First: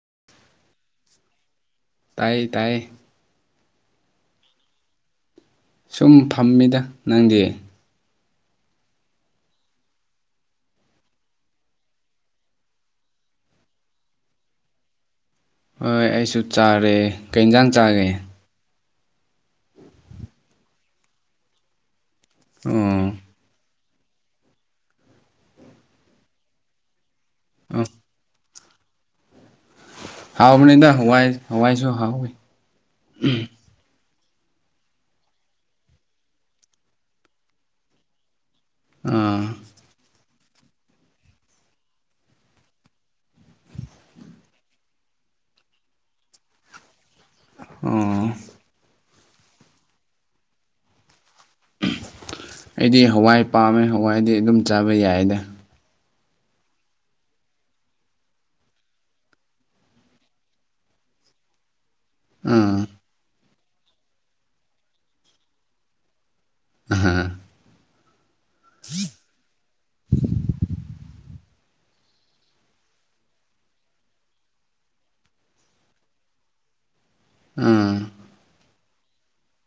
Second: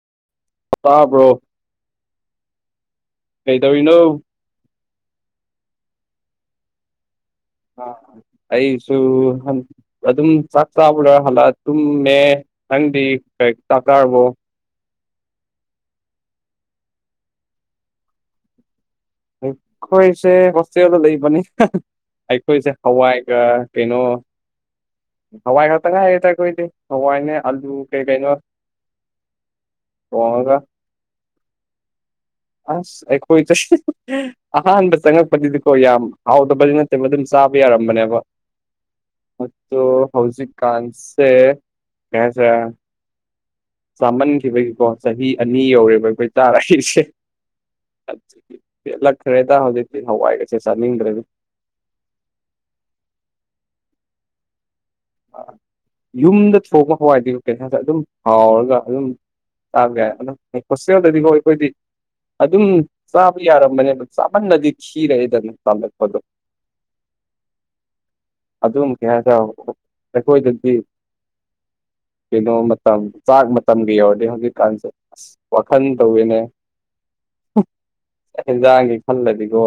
[inaudible] ꯇꯥꯕ꯭ꯔꯣ ꯇꯥꯏꯌꯦ ꯇꯥꯏꯌꯦ ꯀꯩꯗꯧꯔꯤꯅꯣ ꯁꯨꯝ ꯐꯝꯃꯤꯗ ꯅꯪꯗꯤ ꯑꯥ ꯑꯩꯁꯨ ꯍꯟ ꯑꯗꯨꯝ ꯆꯥꯛ ꯆꯥꯕ ꯂꯣꯏꯔ ꯍꯜꯂꯛꯑ ꯇꯨꯝꯃꯦ ꯅꯪꯗꯤ ꯆꯥꯛ ꯆꯥꯔꯕꯣ ꯍꯣꯏ ꯑꯩꯁꯨ ꯆꯥꯔꯦ ꯀꯩꯟꯖꯥꯡ ꯆꯥꯒꯦ ꯑꯩꯈꯣꯏꯁꯦ ꯍꯣꯁꯇꯦꯜꯗ ꯂꯩꯕꯅꯤ ꯑꯩꯈꯣꯏꯁꯦ ꯑꯣ ꯍꯋꯥꯏꯒ ꯀꯩꯅꯣ ꯍꯋꯥꯏ ꯈꯛꯇꯪ ꯉꯥꯏꯔꯦꯗ ꯑꯈꯣꯏꯗꯤ ꯍꯋꯥꯏꯅꯦ ꯑꯂꯨ ꯑꯣ ꯀꯩ ꯀꯩꯅꯣ ꯊꯣꯡꯉꯒ ꯍꯥꯎꯕꯅꯤꯗ ꯍꯋꯥꯏ ꯍꯋꯥꯏꯁꯨ ꯍꯥꯎꯋꯤ ꯑꯁ ꯑꯩꯈꯣꯏꯗ ꯑꯍꯥꯟꯕ ꯆꯪꯉꯛꯄꯗꯨꯗꯤꯀꯣ ꯌꯥꯝ ꯍꯥꯎꯗꯕꯗꯤ ꯅꯠꯇꯦꯕ ꯗꯨꯝ ꯆꯥꯕ ꯌꯥꯔꯝꯕꯅꯦꯕ ꯑꯥ ꯍꯧꯖꯤꯛ ꯀꯥꯟꯁꯦ ꯀꯩ ꯍꯥꯏꯁꯦꯔ ꯆꯥꯃꯟꯈꯤꯕꯒꯤꯀꯣ ꯆꯍꯤ ꯑꯅꯤ ꯌꯧꯔꯦꯕ ꯑꯩꯈꯣꯏ ꯆꯥꯔꯛꯏꯁꯦ ꯑꯣ ꯄꯦꯜꯂꯛꯈ꯭ꯔꯦꯗ ꯍꯧꯖꯤꯛꯇꯤ ꯍꯋꯥꯏꯒꯁꯦ ꯆꯥꯅꯤꯡꯗ꯭ꯔꯦꯗ ꯑꯩꯗꯤ ꯍꯋꯥꯏ ꯄꯥꯝꯃꯦ ꯍꯋꯥꯏꯗꯤ ꯑꯗꯨꯝ ꯆꯥꯕ ꯌꯥꯏꯌꯦꯗ ꯌꯨꯝꯗ ꯊꯣꯛꯄ ꯍꯋꯥꯏꯗꯤ ꯀꯩꯍꯥꯏ꯭ꯕꯗ ꯑꯗꯨꯝ ꯍꯥꯎꯔꯒ ꯑꯗꯨꯝ ꯆꯥꯕ ꯌꯥꯏ ꯑꯗꯨꯝ ꯍꯣꯁꯇꯦꯜꯗꯗꯤꯀꯣ ꯑꯩꯈꯣꯏꯗꯤ ꯑꯗꯨꯝ ꯑꯥ ꯆꯥꯕ ꯌꯥꯔꯝꯕꯅꯦꯅ ꯆꯥꯃꯟꯅꯗꯤ ꯈꯤꯔꯦꯗꯅ ꯇꯜꯂꯛꯄꯗꯣ ꯑꯥ ꯍꯥꯍꯥ ꯑꯗꯨꯝ ꯀꯩ ꯍꯥꯏꯇꯥ ꯑꯩꯈꯣꯏꯗꯗꯤ [inaudible] ꯀꯩꯅꯣ ꯃꯇꯝ ꯆꯥꯛ ꯃꯇꯝꯒ ꯌꯧꯔꯗꯤ ꯍꯧꯖꯤꯛꯀꯥꯟꯁꯦ ꯑꯁ ꯋꯥꯈꯟ ꯇꯧꯋꯦꯅꯦ ꯑꯥ ꯍꯦꯟꯖꯥꯡꯒꯤ ꯈꯜꯂꯗꯤꯀꯣ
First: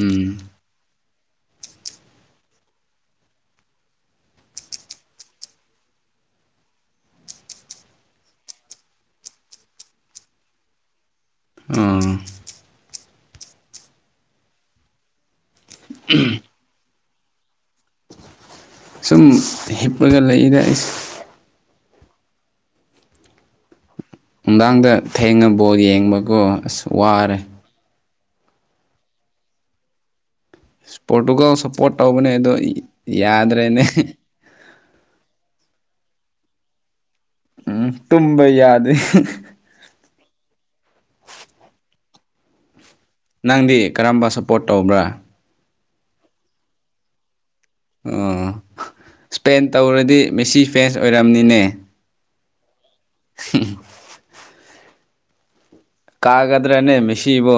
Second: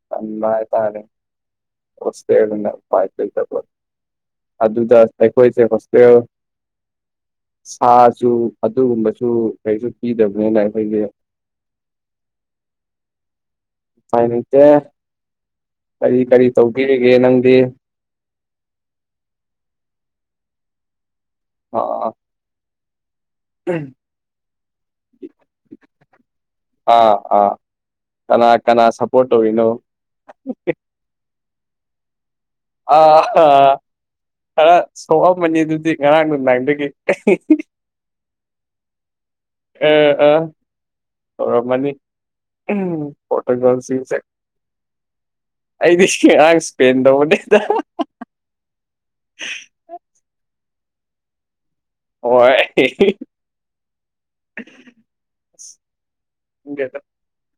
ꯎꯝ ꯇꯟꯕ ꯍꯥꯏ ꯇꯥꯔꯦ [unintelligible] ꯑꯗꯨꯗ ꯑꯩꯈꯣꯏꯁꯦ ꯍꯣꯁꯇꯦꯜ ꯁꯥꯁꯨꯨ ꯑꯗꯨꯒꯨꯝꯕꯁꯨ ꯀꯩꯁꯨ ꯄꯤꯗꯕꯅꯤꯅ ꯑꯩꯈꯣꯏꯒꯤ ꯎꯝ ꯎꯄꯥꯏ ꯂꯩꯇꯦ ꯀꯔꯤ ꯀꯔꯤ ꯇꯧꯕꯤꯔꯤꯒꯦ ꯅꯪꯗꯤ ꯁꯨꯝ ꯍꯤꯞꯔꯒ ꯂꯩꯗ ꯑꯩꯁ ꯑꯣ ꯑꯣ ꯑꯣ ꯎꯝ ꯅꯨꯡꯗꯥꯡꯗ ꯊꯦꯡꯉ ꯕꯣꯠ ꯌꯦꯡꯕꯒꯣ ꯑ꯭ꯁ ꯑꯥ ꯋꯥꯔꯦ ꯑꯥ ꯀꯅꯥ ꯀꯅꯥ ꯁꯞꯄꯣꯔꯠ ꯇꯧꯔꯤꯅꯣ ꯄꯣꯔꯇꯨꯒꯜ ꯁꯞꯄꯣꯔꯠ ꯇꯧꯕꯅꯦ ꯑꯗꯣ ꯑꯥ ꯑꯥ ꯌꯥꯗ꯭ꯔꯦꯅꯦ ꯈꯔ ꯁꯣꯛꯑꯝꯃꯅꯤ ꯑꯗꯨꯗꯤ ꯉꯔꯥꯡ ꯅꯨꯡꯗꯥꯥꯡꯗꯒꯤ ꯎꯝ ꯇꯨꯝꯕ ꯌꯥꯗꯦ ꯑ ꯑ ꯇꯧꯔꯝꯃꯅꯤ ꯎꯝ ꯅꯪꯗꯤ ꯄꯣꯔꯇꯨꯒꯜꯁꯤꯡꯁꯦ ꯀꯔꯝꯕ ꯁꯞꯄꯣꯔꯠ ꯇꯧꯕ꯭ꯔꯥ ꯑꯩꯗꯤꯁꯤ ꯑꯥꯡ ꯁ꯭ꯄꯦꯟ ꯇꯧꯕꯅꯤꯗ ꯑꯣ ꯁ꯭ꯄꯦꯟ ꯇꯧꯔꯗꯤ ꯃꯦꯁꯤ ꯐꯦꯟꯁ ꯑꯣꯏꯔꯝꯅꯤꯅꯦ ꯍꯣꯏ [unintelligible] [unintelligible] ꯀꯥꯒꯗ꯭ꯔꯦꯅꯦ ꯈꯪꯗꯦꯗ ꯃꯤꯁꯤꯕꯨ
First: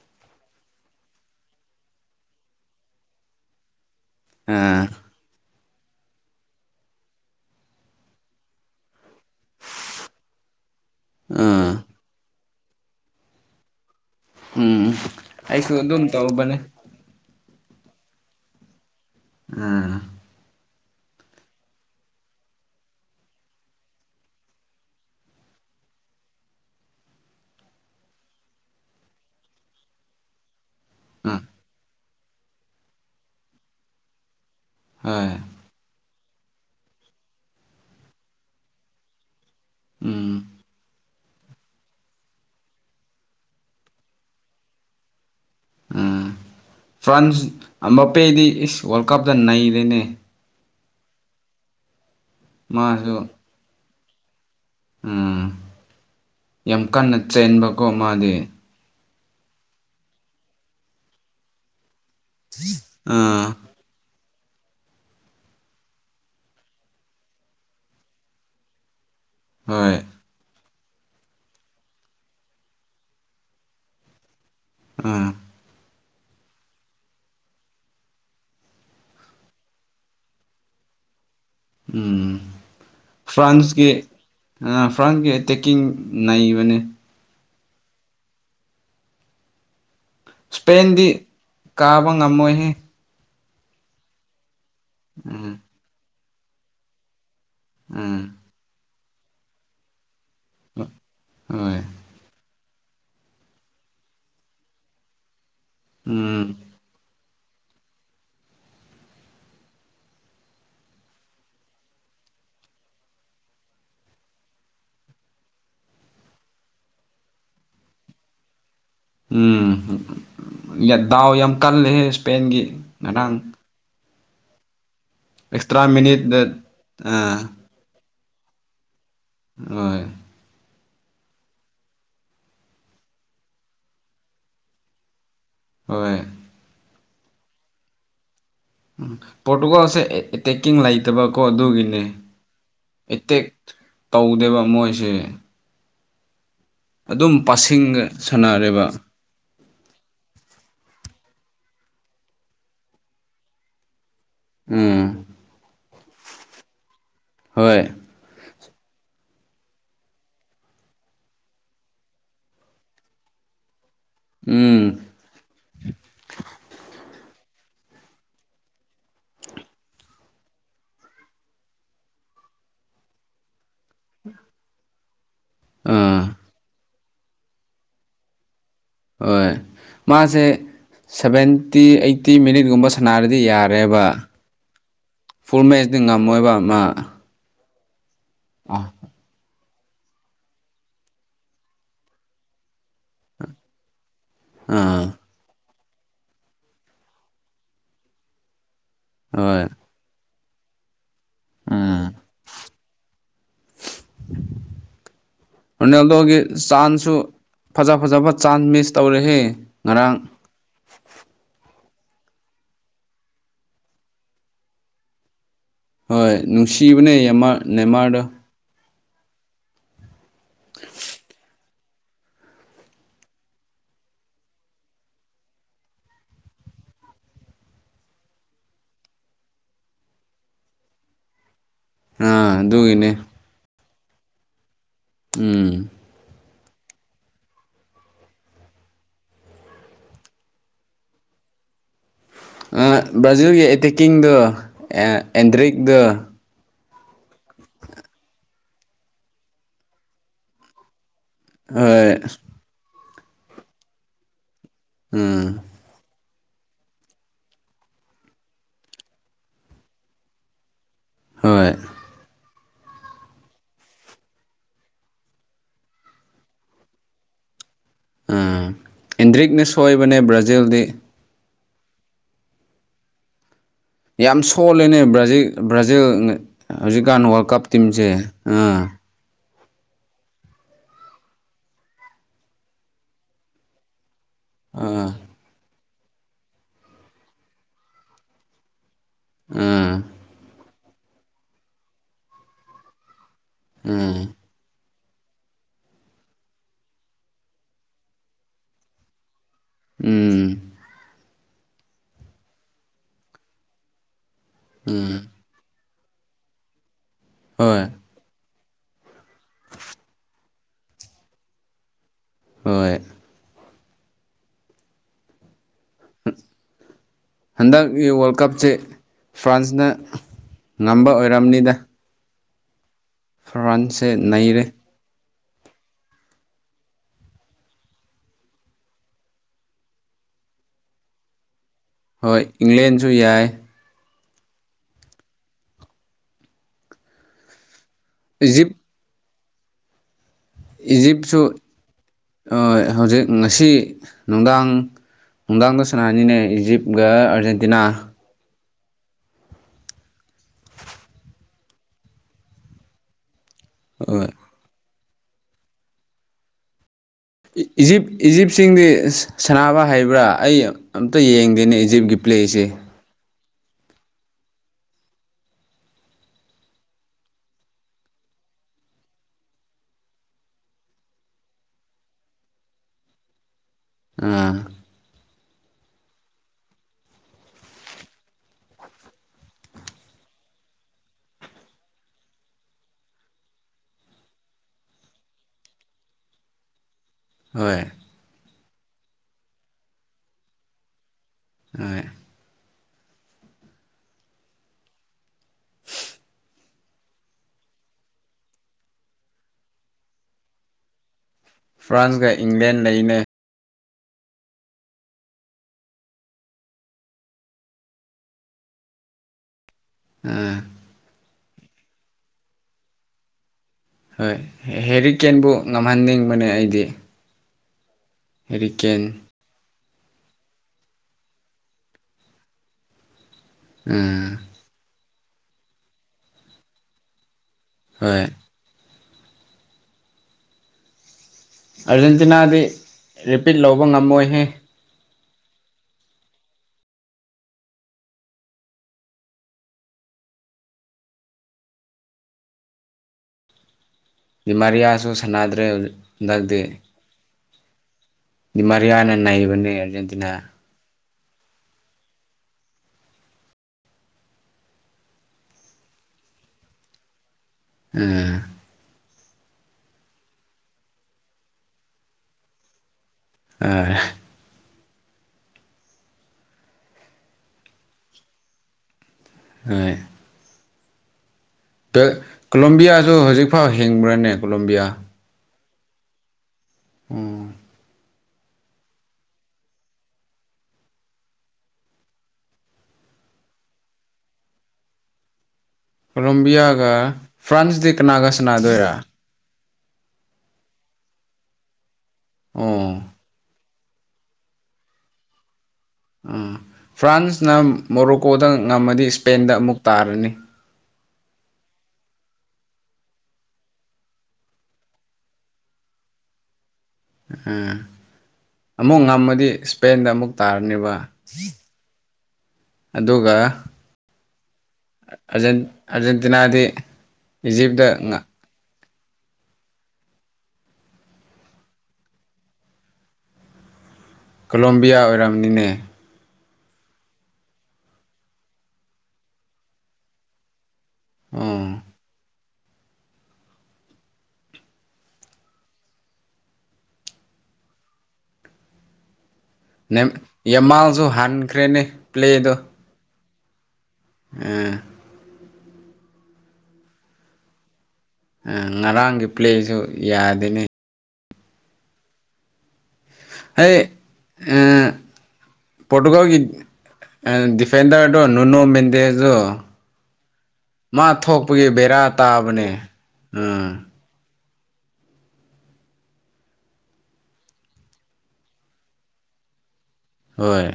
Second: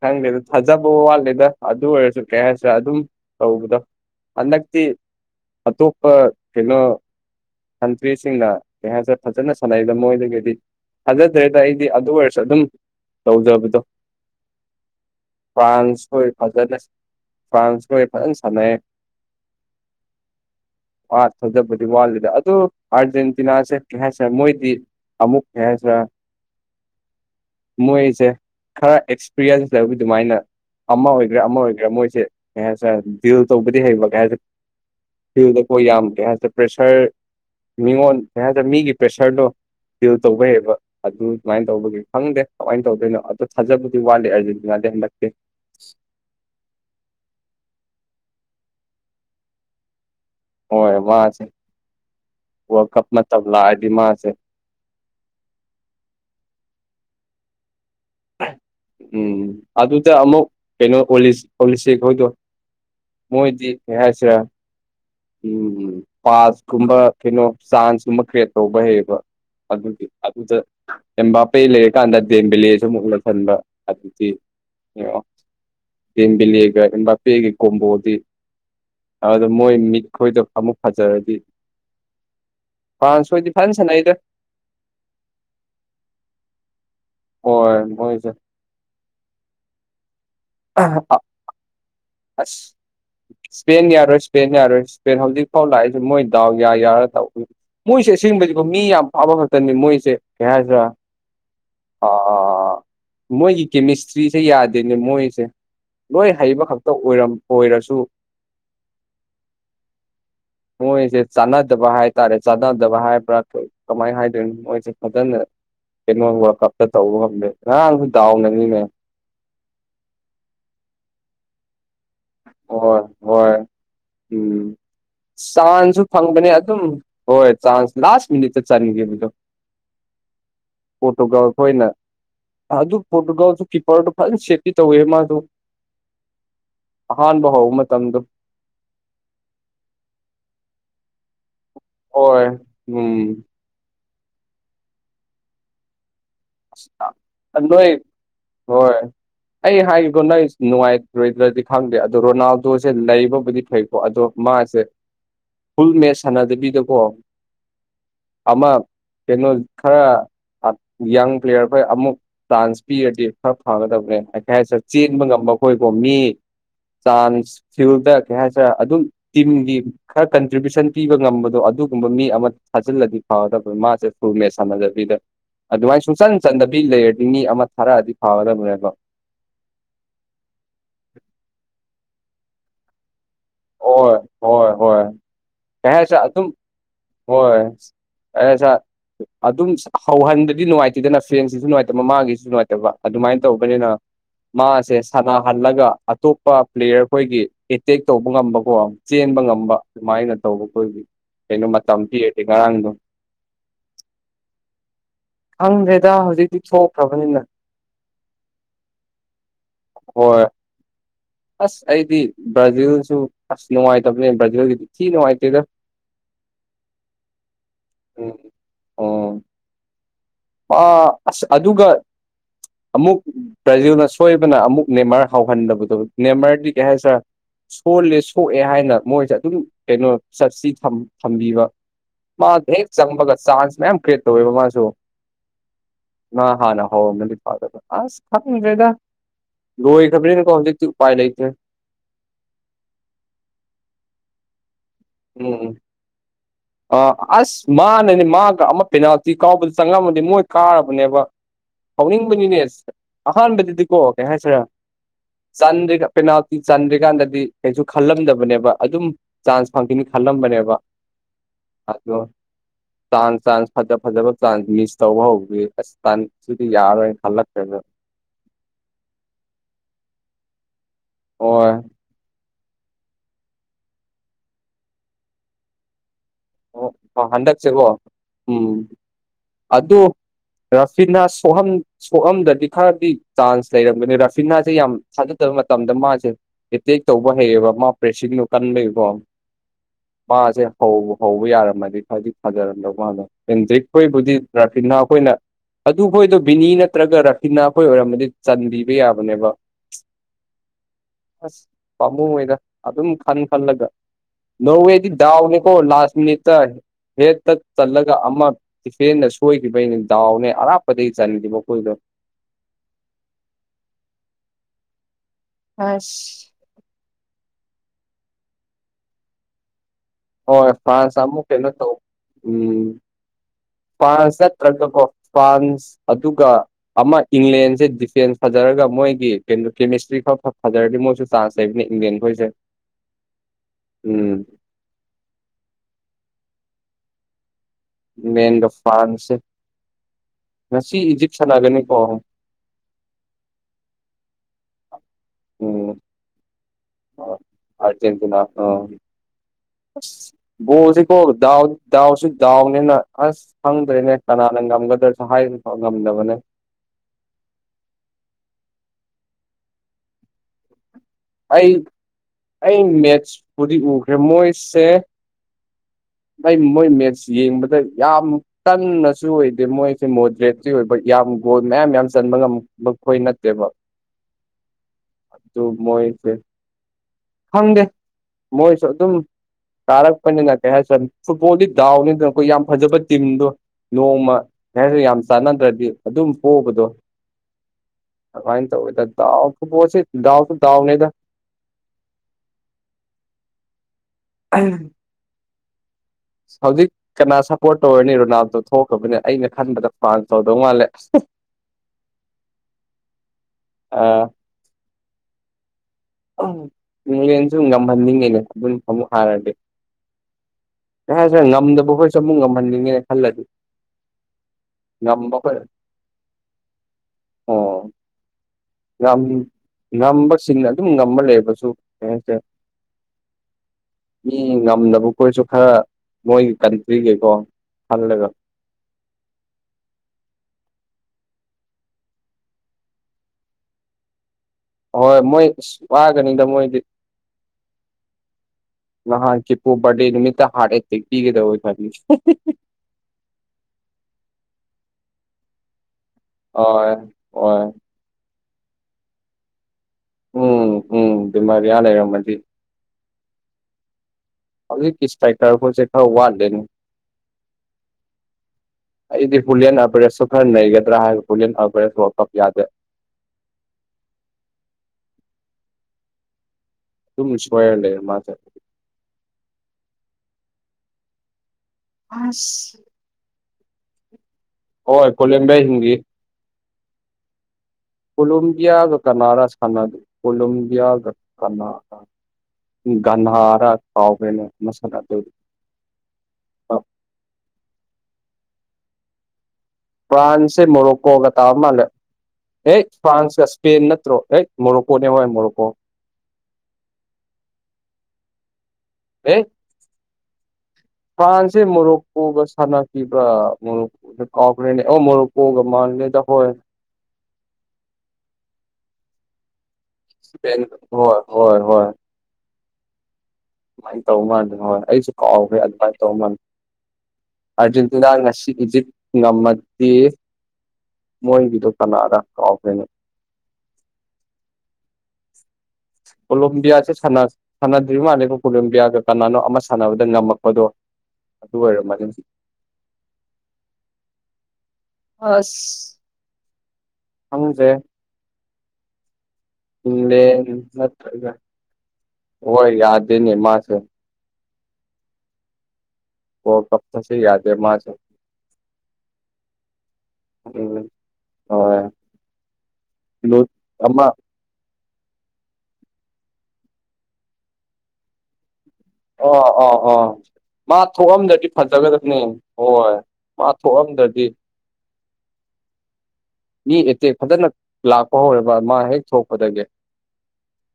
ꯈꯪꯗꯦꯗ ꯊꯥꯖꯕ ꯋꯥꯠꯂꯦꯗ ꯑꯗꯨ ꯑꯣꯏꯔꯁꯨ ꯀꯩ ꯍꯥꯏ ꯁꯤꯔꯥ ꯑꯗꯨꯝ ꯇꯧꯕꯗꯣ ꯍꯟꯗꯛꯇꯤ ꯑꯥ ꯑꯇꯣꯞꯄ ꯀꯩꯅꯣ ꯀꯟꯇ꯭ꯔꯤꯁꯤꯡꯅ ꯀꯩꯍꯥꯏꯁꯦ ꯐꯖꯅ ꯁꯥꯟꯅꯩꯗ ꯃꯣꯏꯗꯒꯤꯗꯤ ꯊꯥꯖꯗ꯭ꯔꯦꯗ ꯑꯥ ꯑꯩꯗꯤ ꯑꯗꯨꯑꯣꯏꯔꯁꯨ ꯑꯗꯨꯝ ꯇꯧꯖꯕꯗꯣ ꯎꯝ ꯑꯩꯁꯨ ꯑꯗꯨꯝ ꯐ꯭ꯔꯥꯟꯁ ꯍꯣꯏ ꯇꯧꯕꯅꯦ ꯐꯖꯅ ꯐ꯭ꯔꯥꯟꯁ ꯍꯣꯏ ꯐꯖꯟ ꯁꯥꯟꯅꯩꯩꯌꯦ ꯎꯝ ꯋꯥꯠ ꯐꯖꯕꯗꯤ ꯋꯥꯠꯂꯤꯗ ꯗꯣ ꯑꯔꯖꯦꯟꯇꯤꯅꯥꯁꯦ ꯀꯩ ꯍꯥꯏꯁꯤꯔ ꯃꯣꯏꯗꯤ ꯑꯃꯨꯛ ꯀꯩ ꯍꯥꯏꯁꯤꯔ ꯃꯣꯏꯁꯦ ꯈꯔ ꯑꯦꯛꯁꯄꯤꯔꯤꯌꯦꯟꯁ ꯂꯩꯕ ꯗꯨꯃꯥꯏꯅ ꯑꯃ ꯑꯥ ꯑꯣꯏꯒꯦꯔꯥ ꯑꯃ ꯑꯣꯏꯒꯦꯔꯥ ꯃꯣꯏꯁꯦ ꯀꯩ ꯍꯥꯏꯁꯤꯔ ꯗꯤꯜ ꯇꯧꯕꯗꯤ ꯍꯩꯕ ꯀꯩ ꯍꯥꯏꯁꯤ ꯍꯣꯏ ꯐꯤꯜꯗꯀꯣ ꯌꯥꯝ ꯀꯩ ꯍꯥꯏꯁꯤꯔ ꯄ꯭ꯔꯦꯁꯔ ꯃꯤꯉꯣꯟ ꯀꯩ ꯍꯥꯏꯁꯤꯔ ꯃꯤꯒꯤ ꯄ꯭ꯔꯦꯁꯔꯗꯣ ꯐꯤꯜ ꯎꯝ ꯇꯧꯕ ꯍꯩꯕ ꯑꯗꯨ ꯗꯨꯃꯥꯏ ꯇꯧꯕꯒꯤ ꯈꯪꯗꯦ ꯀꯃꯥꯏꯅ ꯇꯧꯗꯣꯏꯅꯣ ꯑꯗꯣ ꯊꯥꯖꯕꯗꯤ ꯋꯥꯠꯂꯦ ꯑꯔꯖꯦꯟꯇꯤꯅꯥ ꯁꯦ ꯍꯟꯗꯛꯇꯤ ꯎꯝ ꯐ꯭ꯔꯥꯟꯁ ꯑꯝꯕꯄꯦꯗꯤ ꯏꯁ ꯋꯥꯔꯜ ꯀꯞꯇ ꯅꯩꯔꯦꯅꯦ ꯍꯣꯏ ꯋꯥꯁꯦ ꯋꯥꯔꯜꯀꯞ ꯃꯥꯁꯨ ꯃꯇꯝ ꯂꯥꯛꯑꯗꯤ ꯃꯥꯁꯦ ꯎꯝ ꯌꯥꯝ ꯀꯟꯅ ꯆꯦꯟꯕꯀꯣ ꯃꯥꯗꯤ ꯎꯝ ꯑꯗꯨꯗ ꯑꯃꯨꯛ ꯀꯩꯅꯣ ꯑꯣꯂꯤꯁ ꯑꯣꯂꯤꯁ ꯇꯦꯛ ꯈꯣꯏꯗꯣ ꯑꯥ ꯃꯣꯏꯗꯤ ꯀꯩ ꯍꯥꯏꯁꯤꯔ ꯎꯝ ꯄꯥꯁꯀꯨꯝꯕ ꯀꯩꯅꯣ ꯆꯥꯟꯁꯀꯨꯝꯕ ꯀ꯭ꯔꯤꯌꯦꯠ ꯇꯧꯕ ꯍꯩꯌꯦꯕ ꯍꯣꯏ ꯑꯗꯨꯗꯤ ꯑꯗꯨꯗ ꯑꯦꯝꯕꯄꯦ ꯂꯩꯔꯀꯥꯟꯗ ꯗꯦꯝ ꯕꯤꯂꯦꯁꯁꯨ ꯃꯨꯛ [unintelligible] ꯑꯗꯨꯗꯤ ꯎꯝ ꯇꯦꯟꯕꯤꯂꯒ ꯑꯦꯝꯕꯄꯦꯒꯤ ꯀꯣꯝꯕꯣꯗꯤ ꯑꯗ ꯃꯣꯏ ꯃꯤꯠ ꯈꯣꯏꯗ ꯑꯃꯨꯛ ꯐꯖꯔꯗꯤ ꯎꯝ ꯐ꯭ꯔꯥꯟꯁ ꯍꯣꯏꯗꯤ ꯐꯖꯅ ꯐ꯭ꯔꯥꯟꯁꯀꯤ ꯁꯥꯟꯅꯩꯗ ꯐ꯭ꯔꯥꯟꯁꯀꯤ ꯑꯦꯇꯦꯛꯀꯤꯡ ꯅꯩꯕꯅꯦ ꯍꯣꯏ ꯃꯣꯏꯁꯦ ꯁ꯭ꯄꯦꯟꯗꯤ ꯀꯥꯕ ꯉꯝꯃꯣꯏꯍꯦ ꯁ꯭ꯄꯦꯟ ꯌꯥꯔꯣꯏ ꯁ꯭ꯄꯦꯟ ꯌꯥꯔꯣꯏ ꯁ꯭ꯄꯦꯟ ꯎꯝ ꯍꯧꯖꯤꯛꯐꯥꯎ ꯂꯥꯛꯏ ꯃꯣꯏ ꯗꯥꯎ ꯌꯥ ꯌꯥꯔ ꯇꯧꯕꯅꯦ ꯃꯣꯏꯁꯦ ꯎꯝ ꯑꯁꯦꯡꯕꯗꯤꯀꯣ ꯃꯤ ꯌꯥꯝ ꯐꯥꯕ ꯈꯛꯇꯅꯤ ꯃꯣꯏꯁꯦ ꯀꯩ ꯍꯥꯏꯁꯤꯔꯥ ꯑꯣꯏ ꯑ ꯃꯣꯏꯒꯤ ꯀꯦꯃꯤꯁꯇ꯭ꯔꯤꯁꯦ ꯌꯥꯗꯦꯅꯦ ꯃꯣꯏꯁꯦ ꯂꯣꯏ ꯎꯝ ꯍꯩꯕ ꯈꯛꯇ ꯑꯣꯏꯔꯝ ꯑꯣꯏꯔꯁꯨ [inaudible] ꯃꯣꯏꯁꯦ ꯆꯥꯟꯅꯗꯕ ꯍꯥꯏ ꯇꯥꯔꯦ ꯆꯥꯟꯅꯗꯕ ꯍꯥꯏꯕ꯭ꯔꯥ ꯀꯃꯥꯏ ꯍꯥꯏꯗꯣꯏꯅꯣ ꯃꯣꯏꯁꯦ ꯐꯖꯅ ꯀꯩꯅꯣ ꯋꯥꯔꯜ ꯀꯞꯇ ꯇꯧꯕ ꯉꯝꯗꯦ ꯉꯔꯥꯡꯁꯨ ꯗꯥꯎꯅꯅꯤꯅꯦ ꯎꯝ ꯌꯥ ꯗꯥꯎ ꯌꯥꯝ ꯀꯜꯂꯦꯍꯦ ꯁ꯭ꯄꯦꯟꯒꯤ ꯍꯣꯏ ꯉꯔꯥꯡ ꯍꯣꯏ ꯎꯝ ꯑꯦꯛꯁꯇ꯭ꯔꯥ ꯆꯥꯟꯁꯁꯨ ꯃꯤꯅꯤꯠꯗ ꯐꯪꯕꯅꯦ ꯑꯗꯨꯝ ꯍꯣꯏ ꯆꯥꯟꯁ ꯂꯥꯁ ꯃꯤꯅꯤꯠꯇ ꯆꯟꯒꯤꯕꯗꯣ ꯍꯣꯢ ꯄꯣꯔꯇꯨꯒꯜ ꯈꯣꯏꯅ ꯑꯗꯨ ꯄꯣꯔꯇꯨꯒꯜꯁꯨ ꯀꯤꯞꯄꯔꯗꯨ ꯐꯖꯟ ꯁꯦꯞꯇꯤ ꯇꯧꯋꯦꯍꯦ ꯃꯥꯁꯨ ꯍꯣꯏ ꯑꯍꯥꯟꯕ ꯍꯧꯕ ꯃꯇꯝꯗꯣ ꯄꯣꯔꯇꯨꯒꯜꯁꯦ ꯇꯦꯛꯀꯤꯡ ꯂꯩꯇꯕ ꯀꯣ ꯑꯗꯨꯒꯤꯅꯦ ꯍꯣꯏ ꯎꯝ ꯑꯦꯇꯦꯛ ꯇꯧꯗꯦꯕ ꯃꯣꯏꯁꯦ ꯑꯗꯨꯝ ꯅꯣꯏ ꯄꯥꯁꯤꯡꯒ ꯁꯥꯟꯅꯔꯦꯕ ꯍꯣꯏ ꯑꯩ ꯍꯥꯏꯒꯦꯀꯣ ꯅꯣꯏ ꯅꯨꯡꯉꯥꯏ ꯔꯣꯏꯗ꯭ꯔꯗꯤ ꯈꯪꯗꯦ ꯑꯗꯣ ꯔꯣꯅꯥꯜꯗꯣꯁꯦ ꯅꯩꯕꯕꯨꯗꯤ ꯐꯩꯀꯣ ꯑꯗꯣ ꯃꯥꯁꯦ ꯎꯝ ꯐꯨꯜ ꯃꯦꯁ ꯁꯥꯟꯅꯗꯕꯤꯗꯀꯣ ꯍꯣꯏ ꯑꯃ ꯀꯩꯅꯣ ꯈꯔ ꯌꯪ ꯄ꯭ꯂꯦꯌꯔꯈꯣꯏ ꯑꯃꯨꯛ ꯆꯥꯟꯁ ꯄꯤꯔꯗꯤ ꯈꯔ ꯐꯒꯗꯕ ꯎꯝ [unintelligible] ꯆꯦꯟꯕ ꯉꯝꯕ ꯈꯣꯏꯕꯣ ꯃꯤ ꯆꯥꯟꯁ ꯁꯤꯕꯣꯛꯇ ꯀꯩ ꯍꯥꯏꯁꯤꯔꯦ ꯑꯗꯨꯝ ꯇꯤꯝꯒꯤ ꯈꯔ ꯀꯟꯇ꯭ꯔꯤꯕ꯭ꯌꯨꯁꯟ ꯄꯤꯕ ꯉꯝꯕꯗꯣ ꯑꯗꯨꯒꯨꯝꯕ ꯃꯤ ꯑꯃ ꯊꯥꯖꯤꯜꯂꯗꯤ ꯐꯒꯗꯕ ꯃꯥꯁꯦ ꯐꯨꯜ ꯃꯦꯠꯁ ꯁꯥꯟꯅꯗꯕꯤꯗ ꯑꯗꯨꯃꯥꯏꯅ ꯑꯥ ꯕꯤ ꯂꯩꯔꯗꯤ ꯃꯤ ꯑꯃ ꯊꯥꯔꯛꯑꯗꯤ ꯐꯒꯗꯕꯅꯦꯕ ꯍꯣꯏ ꯃꯥꯁꯦ ꯁꯚꯦꯟꯇꯤ ꯑꯩꯠꯇꯤ ꯃꯤꯅꯤꯠꯀꯨꯝꯕ ꯁꯥꯟꯅꯔꯗꯤ ꯌꯥ ꯔꯦꯕ ꯍꯣꯏ ꯍꯣꯏ ꯍꯣꯏ ꯐꯨꯜ ꯀꯩ ꯃꯦꯁꯇ ꯉꯝꯃꯣꯏꯕ ꯃꯥ ꯑꯦꯁꯥ ꯑꯗꯨꯝ ꯍꯧꯍꯟꯕꯗꯤ ꯅꯨꯡꯉꯥꯏꯇꯦꯗꯅ ꯐ꯭ꯔꯦꯟꯁꯤꯁꯨ ꯅꯨꯡꯉꯥꯏꯇꯕ ꯃꯥꯃꯥꯡꯒꯤꯁꯨ ꯅꯨꯡꯉꯥꯏꯇꯕ ꯑꯗꯨꯃꯥꯏꯅ ꯇꯧꯕꯅꯤꯅ ꯃꯥꯁꯦ ꯑꯥ ꯁꯥꯟꯅꯍꯜꯂꯒ ꯑꯇꯣꯞꯄ ꯄ꯭ꯂꯦꯌꯔ ꯈꯣꯏꯒꯤ ꯑꯦꯇꯦꯛ ꯇꯧꯕ ꯉꯝꯕꯀꯣ ꯆꯦꯟꯕ ꯍꯣꯏ ꯉꯝꯕ ꯑꯗꯨꯃꯥꯏꯅ ꯇꯧꯕ ꯈꯣꯏꯒꯤ ꯀꯩꯅꯣ ꯃꯇꯝ ꯄꯤꯔꯗꯤ ꯉꯔꯥꯡꯒꯤꯗꯣ ꯔꯣꯅꯥꯜꯗꯣꯒꯤ ꯍꯧꯖꯤꯛꯇꯤ ꯆꯥꯟꯁꯁꯨ ꯊꯣꯛꯈ꯭ꯔꯕꯅꯤꯅ ꯐꯖ ꯐꯖꯕ ꯆꯥꯟꯁ ꯃꯤꯁ ꯇꯧꯔꯦꯍꯦ ꯉꯔꯥꯡ ꯍꯣꯏ ꯑꯁ ꯑꯩꯗꯤ ꯕ꯭ꯔꯥꯖꯤꯜꯁꯨ ꯑꯁ ꯅꯨꯡꯉꯥꯏꯇꯕꯅꯦ ꯕ꯭ꯔꯥꯖꯤꯜꯒꯤꯗꯤ ꯊꯤ ꯅꯨꯡꯉꯥꯏꯇꯦꯗ ꯍꯣꯏ ꯅꯨꯡꯁꯤꯕꯅꯦ ꯌꯦꯃꯥꯔ ꯅꯦꯃꯥꯔꯗꯣ ꯑꯣ ꯑ ꯑꯁ ꯑꯗꯨꯒ ꯑꯃꯨꯛ ꯄ꯭ꯔꯖꯤꯜꯅ ꯁꯣꯏꯕꯅ ꯑꯃꯨꯛ ꯅꯦꯃꯔ ꯍꯥꯎꯍꯟꯗꯕꯗꯣ ꯅꯦꯃꯔꯗꯤ ꯀꯩ ꯍꯥꯏꯁꯤꯔ ꯁꯣꯜꯂꯦ ꯁꯣꯛꯑꯦ ꯍꯥꯏꯅ ꯃꯣꯏꯁꯦ ꯑꯗꯨꯝ ꯀꯩꯅꯣ ꯆꯞꯁꯤ ꯊꯝꯕꯤꯕ ꯑꯥ ꯃꯥꯗꯣ ꯍꯦꯛ ꯑꯗꯨꯒꯤꯅꯦ ꯆꯪꯕꯒ ꯆꯥꯟꯁ ꯃꯌꯥꯝ ꯀ꯭ꯔꯦꯠ ꯇꯧꯋꯦꯕ ꯃꯥꯁꯨ ꯎꯝ ꯃꯥ ꯍꯥꯟꯅ ꯍꯧꯔꯝꯃꯗꯤ ꯐꯗꯧꯕ ꯑꯥꯁ ꯈꯪꯗ꯭ꯔꯦꯗ ꯂꯣꯢꯈ꯭ꯔꯕꯅꯤꯅꯀꯣ ꯍꯧꯖꯤꯛꯇꯤ ꯎꯄꯥꯏ ꯂꯩꯇꯦ ꯕ꯭ꯔꯥꯖꯤꯜꯒꯤ ꯑꯦꯇꯦꯛꯀꯤꯡꯗꯣ ꯑ ꯎꯝ ꯑꯦꯟꯗ꯭ꯔꯤꯛꯗꯣ ꯑ ꯑꯁ ꯃꯥꯅꯅꯦ ꯃꯥꯒ ꯑꯃ ꯄꯦꯅꯥꯜꯇꯤ ꯀꯥꯎꯕꯗ ꯆꯪꯉꯝꯃꯗꯤ ꯃꯣꯏ ꯀꯥꯔꯕꯅꯦꯕ ꯍꯣꯏ ꯍꯧꯅꯤꯡꯕꯅꯤꯅꯦ ꯑꯍꯥꯟꯕꯗꯗꯤꯀꯣ ꯀꯩ ꯍꯥꯏꯁꯤꯔ ꯎꯝ ꯆꯟꯗ꯭ꯔꯤꯒ ꯄꯦꯅꯥꯜꯇꯤ ꯆꯟꯗ꯭ꯔꯤꯀꯥꯟꯗꯗꯤ ꯀꯩꯁꯨ ꯈꯜꯂꯝꯗꯕꯅꯦꯕ ꯑꯗꯨꯝ ꯆꯥꯟꯁ ꯐꯪꯈꯤꯅꯤ ꯈꯜꯂꯝꯕꯅꯦꯕ ꯍꯣꯏ ꯑꯗꯣ ꯆꯥꯟꯁ ꯆꯥꯟꯁ ꯐꯖ ꯐꯖꯕ ꯆꯥꯟꯁ ꯃꯤꯁ ꯇꯧꯕ ꯍꯧꯈꯤꯕꯒꯤ ꯑꯁ ꯐ꯭ꯔꯥꯁꯁꯤꯗꯤ ꯌꯥꯔꯣꯏꯅ ꯈꯜꯂꯛꯈ꯭ꯔꯦꯗ ꯑꯥ ꯑꯦꯟꯗ꯭ꯔꯤꯛꯅ ꯁꯣꯏꯕꯅꯦ ꯕ꯭ꯔꯥꯖꯤꯜꯗꯤ ꯍꯣꯢ ꯌꯥꯝ ꯁꯣꯜꯂꯦꯅꯦ ꯕ꯭ꯔꯥꯖꯤꯜ ꯕ꯭ꯔꯥꯖꯤꯜꯅꯦ ꯍꯧꯖꯤꯛꯀꯥꯟ ꯋꯥꯔꯜ ꯀꯞ ꯍꯟꯗꯛꯁꯦꯀꯣ ꯇꯤꯝꯁꯦ ꯎꯝ ꯑꯥ ꯑꯗꯨ ꯔꯥꯐꯤꯅꯥ ꯁꯣꯛꯍꯝꯗ꯭ꯔꯗꯤ ꯈꯔꯗꯤ ꯆꯥꯟꯁ ꯂꯩꯔꯝꯒꯅꯤꯗ ꯐꯤꯅꯥꯁꯦ ꯌꯥꯝ ꯑꯥ ꯊꯥꯖꯗꯕ ꯃꯇꯝꯗ ꯃꯥꯁꯦ ꯑꯦꯇꯦꯛ ꯇꯧꯕ ꯍꯩꯌꯦꯕ ꯃꯥ ꯄ꯭ꯔꯦꯁꯤꯡꯗꯨ ꯀꯟꯕꯩ ꯀꯣ ꯑꯥ ꯃꯥꯁꯦ ꯍꯧꯕꯨ ꯍꯧꯕ ꯌꯥꯔꯝꯃꯗꯤ ꯈꯔꯗꯤ ꯐꯖꯔꯝꯗꯧ ꯃꯥꯜꯂꯦ ꯑꯦꯟꯗ꯭ꯔꯤꯛ ꯈꯣꯏꯕꯨꯗꯤ ꯎꯝ ꯗ꯭ꯔꯥꯐꯤꯅꯥꯎ ꯈꯣꯏꯅ ꯑꯗꯨꯈꯣꯏꯗꯣ ꯕꯤꯠꯅꯤ ꯅꯠꯇ꯭ꯔꯒ ꯔꯐꯤꯅꯥ ꯈꯣꯏ ꯑꯣꯏꯔꯝꯃꯗꯤ ꯆꯟꯕꯤꯕ ꯌꯥꯕꯅꯦꯕ ꯎꯝ ꯑꯁ ꯄꯥꯝꯃꯨꯌꯦꯗ ꯑꯗꯨꯝ ꯈꯟ ꯈꯜꯂꯒ ꯅꯣꯔꯋꯦꯗꯤ ꯎꯝ ꯗꯥꯎꯅꯤꯀꯣ ꯂꯥꯁ ꯅꯤꯇꯥꯢ ꯔꯦꯠꯇ ꯍꯣꯏ ꯆꯜꯂꯒ ꯑꯃ ꯗꯤꯐꯦꯟꯅ ꯁꯣꯏꯈꯤꯕꯩꯩꯅꯦ ꯗꯥꯎꯅꯦ ꯑꯔꯥꯞꯄꯗꯩ ꯆꯟꯒꯤꯕ ꯈꯣꯏꯗꯣ ꯍꯣꯏ ꯑꯁ ꯍꯟꯗꯛꯒꯤ ꯋꯥꯔꯜ ꯀꯞꯁꯦ ꯐ꯭ꯔꯥꯟꯁꯅ ꯍꯣꯏ ꯉꯝꯕ ꯐ꯭ꯔꯥꯟꯁꯅ ꯑꯃꯨꯛ ꯀꯩꯅꯣ ꯑꯣꯏꯔꯝꯅꯤꯗ ꯇꯧ ꯎꯝ ꯐ꯭ꯔꯥꯟꯁꯁꯦ ꯄꯥꯁ ꯅꯩꯔꯦ ꯆꯠꯇ꯭ꯔꯒꯀꯣ ꯐ꯭ꯔꯥꯟꯁ ꯑꯗꯨꯒ ꯑꯃ ꯏꯪꯂꯦꯟꯁꯦ ꯗꯤꯐꯦꯟꯁ ꯐꯖꯔꯒ ꯃꯣꯏꯒꯤ ꯀꯩꯅꯣ ꯀꯦꯃꯤꯁꯇ꯭ꯔꯤ ꯢꯐ ꯐ ꯐꯖꯔꯗꯤ ꯃꯣꯏꯁꯨ ꯆꯥꯟꯁ ꯂꯩꯕꯅꯤ ꯏꯪꯂꯦꯟ ꯍꯣꯏ ꯈꯣꯏꯁꯦ ꯏꯪꯂꯦꯟꯁꯨ ꯌꯥꯏ ꯎꯝ ꯏꯪꯂꯦꯟꯒ ꯏꯖꯤꯞ ꯐ꯭ꯔꯥꯟꯁ ꯁꯦ ꯉꯁꯤ ꯏꯖꯤꯞ ꯁꯥꯟꯅꯒꯅꯤꯀꯣ ꯑꯣꯏ ꯍꯧꯖꯤꯛ ꯉꯁꯤ ꯅꯨꯡꯗꯥꯡ ꯅꯨꯡꯗꯥꯡꯗ ꯎꯝ ꯁꯅꯥꯅꯤꯅꯦ ꯏꯖꯤꯞ ꯒ ꯑꯥꯔꯖꯦꯟꯇꯤꯅꯥ ꯑꯣ ꯑꯁ ꯕꯣꯜꯁꯦꯀꯣ ꯗꯥꯎ ꯗꯥꯎꯁꯤ ꯗꯥꯎꯅꯤꯅ ꯑꯁ ꯈꯪꯗ꯭ꯔꯦꯅꯦ ꯀꯅꯥꯅ ꯉꯝꯒꯗꯕꯁꯨ ꯍꯥꯏꯕꯐꯥꯎ ꯉꯝꯗꯕꯅꯦ ꯏ ꯢꯖꯤꯞ ꯏꯖꯤꯞꯁꯤꯡꯗꯤ ꯁꯥꯟꯅꯕ ꯍꯩꯕ꯭ꯔꯥ ꯑꯩ ꯑꯝꯇ ꯌꯦꯡꯗꯦꯅꯦ ꯏꯖꯤꯞꯀꯤ ꯄ꯭ꯂꯦꯁꯦ ꯎꯗꯤ ꯎꯈ꯭ꯔꯦ ꯃꯣꯏꯁꯦ ꯑꯩ ꯃꯣꯏ ꯃꯦꯠꯁ ꯌꯦꯡꯕꯗ ꯌꯥꯝ ꯀꯟꯅꯁꯨ ꯑꯣꯏꯗꯦ ꯃꯣꯏꯁꯦ ꯃꯣꯗ꯭ꯔꯦꯠꯇꯤ ꯑꯣꯏꯕ ꯌꯥꯝ ꯒꯣꯜ ꯃꯌꯥꯝ ꯌꯥꯝ ꯆꯟꯕ ꯉꯝꯕꯈꯣꯏ ꯅꯠꯇꯦꯕ ꯎꯝ ꯗꯨ ꯃꯣꯏꯁꯦ ꯈꯪꯗꯦ ꯃꯣꯏꯁꯨ ꯑꯗꯨꯝ ꯇꯥꯔꯛꯄꯅꯤꯅ ꯀꯩ ꯍꯥꯏꯁ ꯇꯝ ꯐꯨꯠꯕꯣꯜꯗꯤ ꯗꯥꯎꯅꯤꯗꯅꯀꯣ ꯌꯥꯝ ꯐꯖꯕ ꯇꯤꯝꯗꯣ ꯅꯣꯡꯃ ꯀꯩꯍꯥꯏꯇꯥꯔꯦ ꯌꯥꯝ ꯆꯥꯟꯅꯗ꯭ꯔꯗꯤ ꯑꯗꯨꯝ ꯄꯣꯕꯗꯣ ꯍꯣꯏ ꯥꯑꯗꯨꯃꯥꯏ ꯇꯧꯋꯦꯗ ꯗꯥꯎ ꯐꯨꯠꯕꯣꯜꯁꯦ ꯗꯥꯎꯁꯨ ꯗꯥꯎ ꯅꯦꯗ [inaudible] ꯑꯍꯝ [unintelligible] ꯍꯧꯖꯤꯛ ꯀꯅꯥ ꯁꯞꯄꯣꯔꯠ ꯇꯧꯔꯅꯤ ꯔꯣꯅꯥꯜꯗꯣ ꯊꯣꯛꯈ꯭ꯔꯕꯅꯦ ꯑꯩꯅ ꯈꯟꯕꯗ ꯐꯥꯟꯁ ꯇꯧꯗꯧ ꯃꯥꯜꯂꯦ ꯑꯁ ꯐ꯭ꯔꯥꯟꯁꯒ ꯏꯪꯂꯦꯟ ꯂꯩꯅꯦ ꯑꯥ ꯎꯝ ꯏꯪꯂꯦꯟꯁꯨ ꯉꯝꯍꯟꯅꯤꯡꯉꯦꯅꯦ ꯑꯗꯨꯝ ꯑꯃꯨꯛ ꯍꯥꯏꯔꯗꯤ ꯑꯥ ꯀꯩꯍꯥꯏꯁꯤꯔ ꯉꯝꯗꯕ ꯈꯣꯏꯁꯨ ꯑꯃꯨꯛ ꯉꯝꯍꯟꯅꯤꯡꯉꯦ ꯈꯜꯂꯗꯤ ꯍꯣꯏ ꯍꯦ ꯉꯝꯕ ꯍꯦꯔꯤꯀꯦꯟꯕꯨ ꯑꯩꯈꯣꯏ ꯉꯝꯍꯟꯅꯤꯡꯕꯅꯦ ꯑꯩꯗꯤ ꯑꯣ ꯍꯦꯔꯤꯀꯦꯟ ꯉꯝ ꯉꯝꯕꯁꯤꯡꯅ ꯑꯗꯨꯝ ꯉꯝꯕ ꯂꯩꯕꯁꯨ ꯀꯩꯍꯥꯏꯇꯥꯔꯦ ꯎꯝ ꯃꯤ ꯉꯝꯅꯕ ꯈꯣꯏꯁꯨ ꯈꯔ ꯃꯣꯏꯒꯤ ꯀꯟꯇ꯭ꯔꯤꯒꯦꯀꯣ ꯍꯣꯏ ꯈꯜꯂꯒ ꯑꯥꯔꯖꯦꯟꯇꯤꯅꯥꯗꯤ ꯔꯤꯄꯤꯠ ꯂꯧꯕ ꯉꯝꯃꯣꯏꯍꯦ ꯍꯣꯏ ꯃꯣꯏ ꯑꯁ ꯋꯥꯒꯅꯤꯗ ꯃꯣꯏꯗꯤ [inaudible] ꯂꯍꯥꯟ ꯀꯤꯄꯣ ꯕꯔꯠꯗꯦ ꯅꯨꯃꯤꯠꯇ ꯍꯥꯔꯠ ꯑꯦꯇꯦꯛ ꯄꯤꯒꯦ ꯇꯧꯋꯦ ꯕ꯭ꯔꯖꯤꯜ ꯗꯤꯃꯥꯔꯤꯌꯥꯁꯨ ꯁꯅꯥꯗ꯭ꯔꯦ ꯍꯧꯖꯤꯛ ꯍꯣꯢ ꯍꯣꯢ ꯗꯤꯃꯥꯔꯤꯌꯥꯅ ꯅꯩꯕꯅꯤ ꯑꯔꯖꯦꯟꯇꯤꯅꯥ ꯎꯝ ꯎꯝ ꯗꯤꯃꯥꯔꯤꯌꯥ ꯂꯩꯔꯝꯃꯗꯤ ꯍꯧꯖꯤꯛ ꯀꯤ ꯁꯇ꯭ꯔꯥꯢꯀꯔ ꯈꯣꯢꯁꯦ ꯈꯔ ꯋꯥꯠꯂꯦꯅꯦ ꯎꯝ ꯑꯩꯗꯤ ꯍꯨꯂꯤꯌꯟ ꯑꯕꯔꯦꯁꯁꯨ ꯈꯔ ꯅꯩꯒꯗ꯭ꯔꯥ ꯍꯥꯏꯔ ꯍꯨꯂꯤꯌꯟ ꯑꯕꯔꯦꯁ ꯋꯥꯔꯜ ꯀꯞ ꯌꯥꯗꯦ ꯑ ꯑꯗꯨꯝ ꯁꯣꯢꯔ ꯂꯩꯔꯦ ꯃꯥꯖꯦ ꯍꯣꯢ ꯗ ꯑꯁ ꯀꯣꯂꯣꯝꯕꯤꯌꯥꯁꯨ ꯍꯧꯖꯤꯛꯐꯥꯎ ꯍꯤꯡꯕ꯭ꯔꯥꯅꯦ ꯍꯣꯢ ꯀꯣꯂꯦꯝꯕ꯭ꯌꯥ ꯍꯤꯡꯂꯤ ꯎꯝ ꯀꯣꯂꯣꯝꯕꯤꯌꯥꯒ ꯀꯅꯥꯔ ꯁꯥꯟꯅꯗꯦ ꯀꯣꯂꯣꯝꯕꯤꯌꯥꯒ ꯀꯅꯥꯔ ꯒꯥꯟꯍꯥꯔ ꯔ ꯀꯥꯎꯈ꯭ꯔꯦꯅꯦ ꯃꯁꯛ ꯑꯇꯩꯗꯤ ꯀꯣꯂꯣꯝꯕꯤꯌꯥꯒ ꯐ꯭ꯔꯥꯟꯁꯇꯤ ꯀꯅꯥꯒ ꯁꯥꯟꯅꯗꯣꯏꯔꯥ ꯐ꯭ꯔꯥꯟꯁꯁꯦ ꯃꯣꯔꯣꯀꯣꯒ ꯇꯥꯕ ꯃꯥꯂꯦ ꯍꯩꯠ ꯑꯣ ꯐ꯭ꯔꯥꯟꯁ ꯁꯦ ꯁꯄꯦꯟ ꯅꯠꯇ꯭ꯔꯣ ꯍꯩꯠ ꯃꯣꯔꯣꯛꯀꯣꯅꯦ ꯍꯣꯏ ꯃꯣꯔꯣꯛꯀꯣ ꯎꯝ ꯐ꯭ꯔꯥꯟꯁꯅ ꯃꯣꯔꯣꯀꯣꯗ ꯉꯝꯃꯗꯤ ꯑꯦ ꯁ꯭ꯄꯦꯟꯗ ꯑꯃꯨꯛ ꯇꯥꯔꯅꯤ ꯐ꯭ꯔꯥꯟꯁꯁꯦ ꯃꯣꯔꯣꯛꯀꯣꯒ ꯁꯥꯟꯅꯈꯤꯕ꯭ꯔꯥ ꯃꯣꯔꯣꯛꯀꯣꯗ ꯀꯥꯎꯈ꯭ꯔꯦꯅꯦ ꯑꯣ ꯃꯣꯔꯣꯛꯀꯣꯒ ꯃꯥꯜꯂꯤ ꯂꯦꯗ ꯍꯣꯏ ꯎꯝ ꯑꯃꯨꯛ ꯉꯝꯃꯗꯤ ꯏꯁ ꯄꯦꯟꯗ ꯑꯃꯨꯛ ꯇꯥꯔꯅꯦꯕ ꯍꯣꯏ ꯍꯣꯏ ꯍꯣꯏ ꯑꯗꯨꯒ ꯑꯗꯨꯃꯥꯏꯅ ꯇꯧ ꯃꯥꯜꯂꯦ ꯍꯣꯏ ꯑꯩꯁꯨ ꯑꯔꯖꯦꯟ ꯀꯥꯎꯈ꯭ꯔꯦ ꯑꯗꯨꯃꯥꯏꯅ ꯇꯧ ꯃꯥꯅꯤ ꯑꯥꯔꯖꯦꯟꯇꯤꯅꯥꯗꯤ ꯏꯖꯤꯞꯇ ꯑꯥꯔꯖꯦꯟꯇꯤꯅꯥ ꯉꯁꯤ ꯏꯖꯤꯞ ꯉꯝꯃꯗꯤ ꯃꯣꯏꯒꯤꯗꯣ ꯀꯅꯥꯔꯥ ꯀꯥꯎꯈ꯭ꯔꯦꯅꯦ ꯀꯣꯂꯣꯝꯕꯤꯌꯥ ꯑꯣꯏꯔꯝꯅꯤꯅꯦ ꯀꯣꯂꯣꯝꯕꯤꯌꯥꯁꯦ ꯁꯟꯅ ꯁꯥꯟꯅꯗ꯭ꯔꯤꯕ ꯃꯥꯜꯂꯦ ꯀꯣꯂꯣꯝꯕꯤꯌꯥꯒ ꯀꯅꯥꯅꯣ ꯑꯃ ꯁꯥꯟꯅꯕꯗ ꯉꯝꯃꯛꯄꯗꯣ ꯑꯗꯨ ꯑꯣ ꯑꯣꯏꯔꯝꯃꯅꯦ ꯖꯤ [inaudible] ꯑꯁ ꯈꯪꯗꯦ ꯏꯪꯂꯦꯟ ꯌꯃꯥꯜꯁꯨ ꯅꯠꯇ꯭ꯔꯒ ꯍꯟꯈ꯭ꯔꯦꯅꯦ ꯑꯣꯏ ꯌꯥꯗꯦꯅꯦ ꯃꯥꯁꯦ ꯎꯝ ꯋꯥꯔꯜ ꯀꯞꯇꯁꯨ ꯌꯥꯗꯦ ꯃꯥꯁꯦ ꯑ ꯉꯔꯥꯡꯒꯤ ꯄ꯭ꯂꯦꯖꯨ ꯌꯥꯗꯦꯅꯦ ꯍꯣꯢ ꯑꯩ ꯑ ꯄꯣꯔꯇꯨꯒꯜꯒꯤ ꯗꯤꯐꯦꯟꯗꯔꯗꯣ ꯅꯣꯅꯣꯃꯤꯟ ꯑꯣ ꯑꯣ ꯑꯣ ꯃꯥ ꯊꯣꯛꯑꯝꯗ꯭ꯔꯗꯤ ꯊꯣꯛꯄꯒꯤ ꯕꯦꯔꯥ ꯐꯖꯒꯗꯕꯅꯦ ꯇꯥꯕꯅꯦ ꯍꯣꯏ ꯃꯥ ꯎꯝ ꯊꯣꯛꯑꯝꯗ꯭ꯔꯗꯤ ꯃꯤ ꯑꯦꯇꯦꯛ ꯐꯖꯟ ꯂꯥꯛꯄ ꯍꯧꯔꯦꯕ ꯃꯥ ꯍꯦꯛ ꯊꯣꯛꯄꯗꯒꯤ ꯍꯣꯏ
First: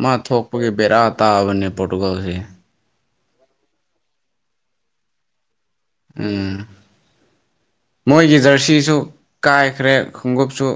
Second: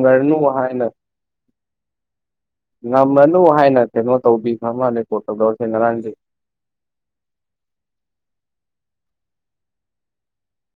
ꯃꯥ ꯊꯣꯛꯄꯒꯤ ꯍꯥꯏꯅ ꯕꯦꯔꯥ ꯇꯥꯕꯅꯦ ꯄꯣꯔꯇꯨꯒꯜꯁꯦ ꯉꯝꯃꯅꯨ ꯍꯥꯏꯅ ꯀꯩꯅꯣ ꯇꯧꯕꯤꯈ꯭ꯔꯃꯥꯟꯅꯦ ꯄꯣꯔꯇꯨꯒꯜ ꯎꯝ ꯃꯣꯏꯒꯤ ꯖ꯭ꯔꯁꯤꯁꯨ ꯀꯥꯏꯈ꯭ꯔꯦ ꯈꯣꯡꯎꯞꯁꯨ